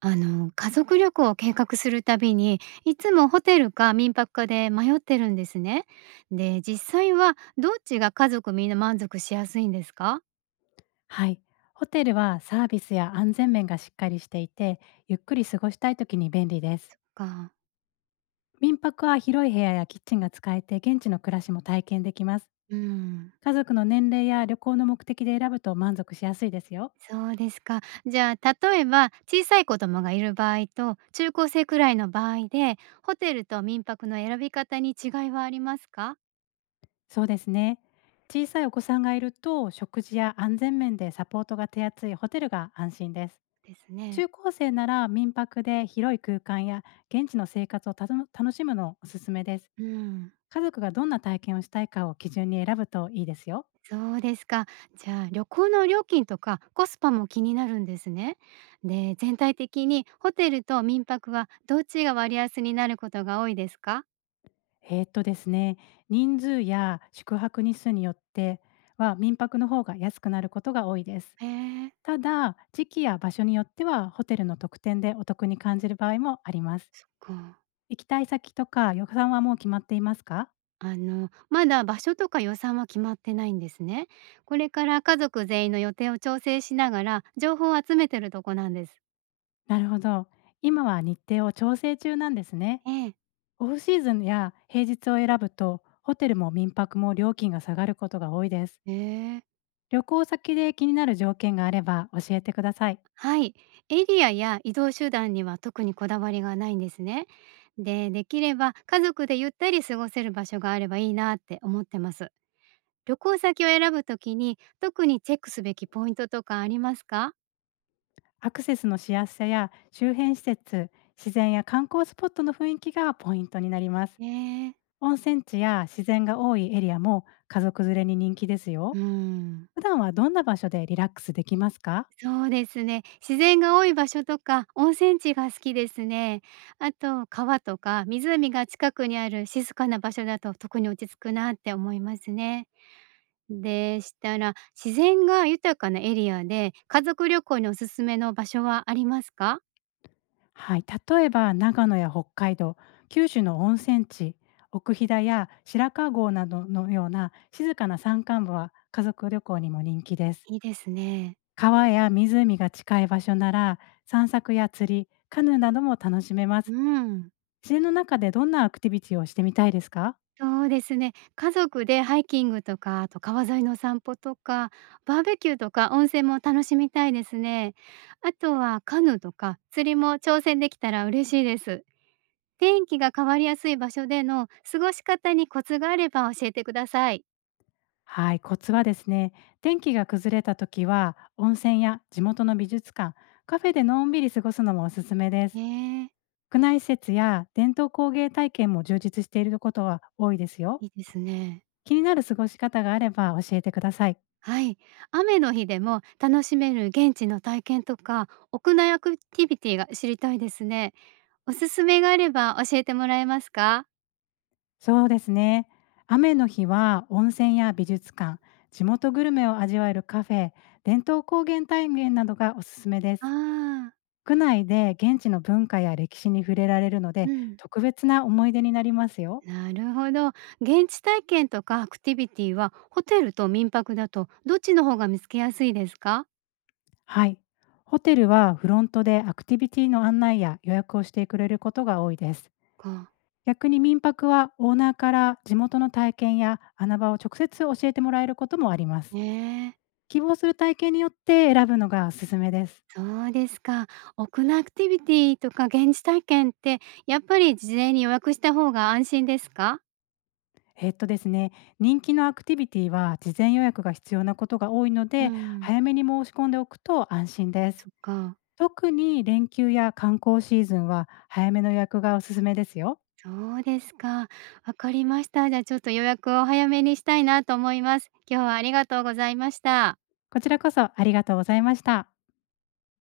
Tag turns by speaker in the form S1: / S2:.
S1: 家族旅行を計画するたびにいつもホテルか民泊かで迷ってるんですね。で、実際はどっちが家族みんな満足しやすいんですか？
S2: はい。ホテルはサービスや安全面がしっかりしていて、ゆっくり過ごしたい時に便利です。
S1: か。
S2: 民泊は広い部屋やキッチンが使えて、現地の暮らしも体験できます。
S1: うん。
S2: 家族の年齢や旅行の目的で選ぶと満足しやすいですよ。
S1: そうですか。じゃあ例えば小さい子供がいる場合と中高生くらいの場合でホテルと民泊の選び方に違いはありますか？
S2: そうですね。小さいお子さんがいると、食事や安全面でサポートが手厚いホテルが安心です。
S1: ですね。
S2: 中高生なら民泊で広い空間や現地の生活をたの楽しむのをおすすめです。
S1: うん。
S2: 家族がどんな体験をしたいかを基準に選ぶといいですよ。
S1: そうですか。じゃあ、旅行の料金とかコスパも気になるんですね。で、全体的にホテルと民泊はどっちが割安になることが多いですか？
S2: ですね、人数や宿泊日数によっては民泊の方が安くなることが多いです。
S1: へえ、
S2: ただ、時期や場所によってはホテルの特典でお得に感じる場合もあります。
S1: そっか。
S2: 行きたい先とか予算はもう決まっていますか？
S1: あの、まだ場所とか予算は決まってないんですね。これから家族全員の予定を調整しながら情報を集めてるとこなんです。
S2: なるほど。今は日程を調整中なんですね。
S1: ええ。
S2: オフシーズンや平日を選ぶとホテルも民泊も料金が下がることが多いです。
S1: へえ。
S2: 旅行先で気になる条件があれば教えてください。
S1: はい、エリアや移動手段には特にこだわりがないんですね。で、できれば家族でゆったり過ごせる場所があればいいなって思ってます。旅行先を選ぶときに特にチェックすべきポイントとかありますか？
S2: アクセスのしやすさや周辺施設、自然や観光スポットの雰囲気がポイントになります。
S1: えー、
S2: 温泉地や自然が多いエリアも家族連れに人気です
S1: う
S2: よ。
S1: ん。
S2: 普段はどんな場所でリラックスできますか？
S1: そうですね。自然が多い場所とか温泉地が好きですね。あと川とか湖が近くにある静かな場所だと特に落ち着くなって思いますね。でしたら、自然が豊かなエリアで、家族旅行におすすめの場所はありますか？
S2: はい、例えば長野や北海道、九州の温泉地、奥飛騨や白川郷などのような静かな山間部は家族旅行にも人気です。
S1: いいですね。
S2: 川や湖が近い場所なら散策や釣り、カヌーなども楽しめま
S1: う
S2: す。
S1: ん。
S2: 自然の中でどんなアクティビティをしてみたいですか？
S1: そうですね。家族でハイキングとか、あと川沿いの散歩とか、バーベキューとか温泉も楽しみたいですね。あとはカヌーとか釣りも挑戦できたら嬉しいです。天気が変わりやすい場所での過ごし方にコツがあれば教えてください。
S2: はい、コツはですね、天気が崩れた時は温泉や地元の美術館、カフェでのんびり過ごすのもおすすめです。
S1: ね
S2: 国内施設や伝統工芸体験も充実していることは多いですよ。
S1: え、いいですね。
S2: 気になる過ごし方があれば教えてください。
S1: はい。雨の日でも楽しめる現地の体験とか、屋内アクティビティが知りたいですね。おすすめがあれば教えてもらえますか？
S2: そうですね。雨の日は温泉や美術館、地元グルメを味わえるカフェ、伝統工芸体験などがおすすめで
S1: あ
S2: す。
S1: あ、
S2: 国内で現地の文化や歴史に触れられるの
S1: う
S2: で、
S1: ん。
S2: 特別な思い出になりますよ。
S1: なるほど。現地体験とかアクティビティは、ホテルと民泊だと、どっちの方が見つけやすいですか？
S2: はい。ホテルはフロントでアクティビティの案内や予約をしてくれることが多いです。
S1: か。
S2: 逆に民泊はオーナーから地元の体験や穴場を直接教えてもらえることもあります。
S1: ねえ。
S2: 希望する体験によって選ぶのがおすすめです。
S1: そうですか。屋内アクティビティとか現地体験って、やっぱり事前に予約した方が安心ですか？
S2: えっとですね、人気のアクティビティは事前予約が必要なことが多いの
S1: う
S2: で、
S1: ん。
S2: 早めに申し込んでおくと安心で
S1: そ
S2: す。
S1: っか。
S2: 特に連休や観光シーズンは早めの予約がおすすめですよ。
S1: そうですか。わかりました。じゃあ、ちょっと予約を早めにしたいなと思います。今日はありがとうございました。
S2: こちらこそありがとうございました。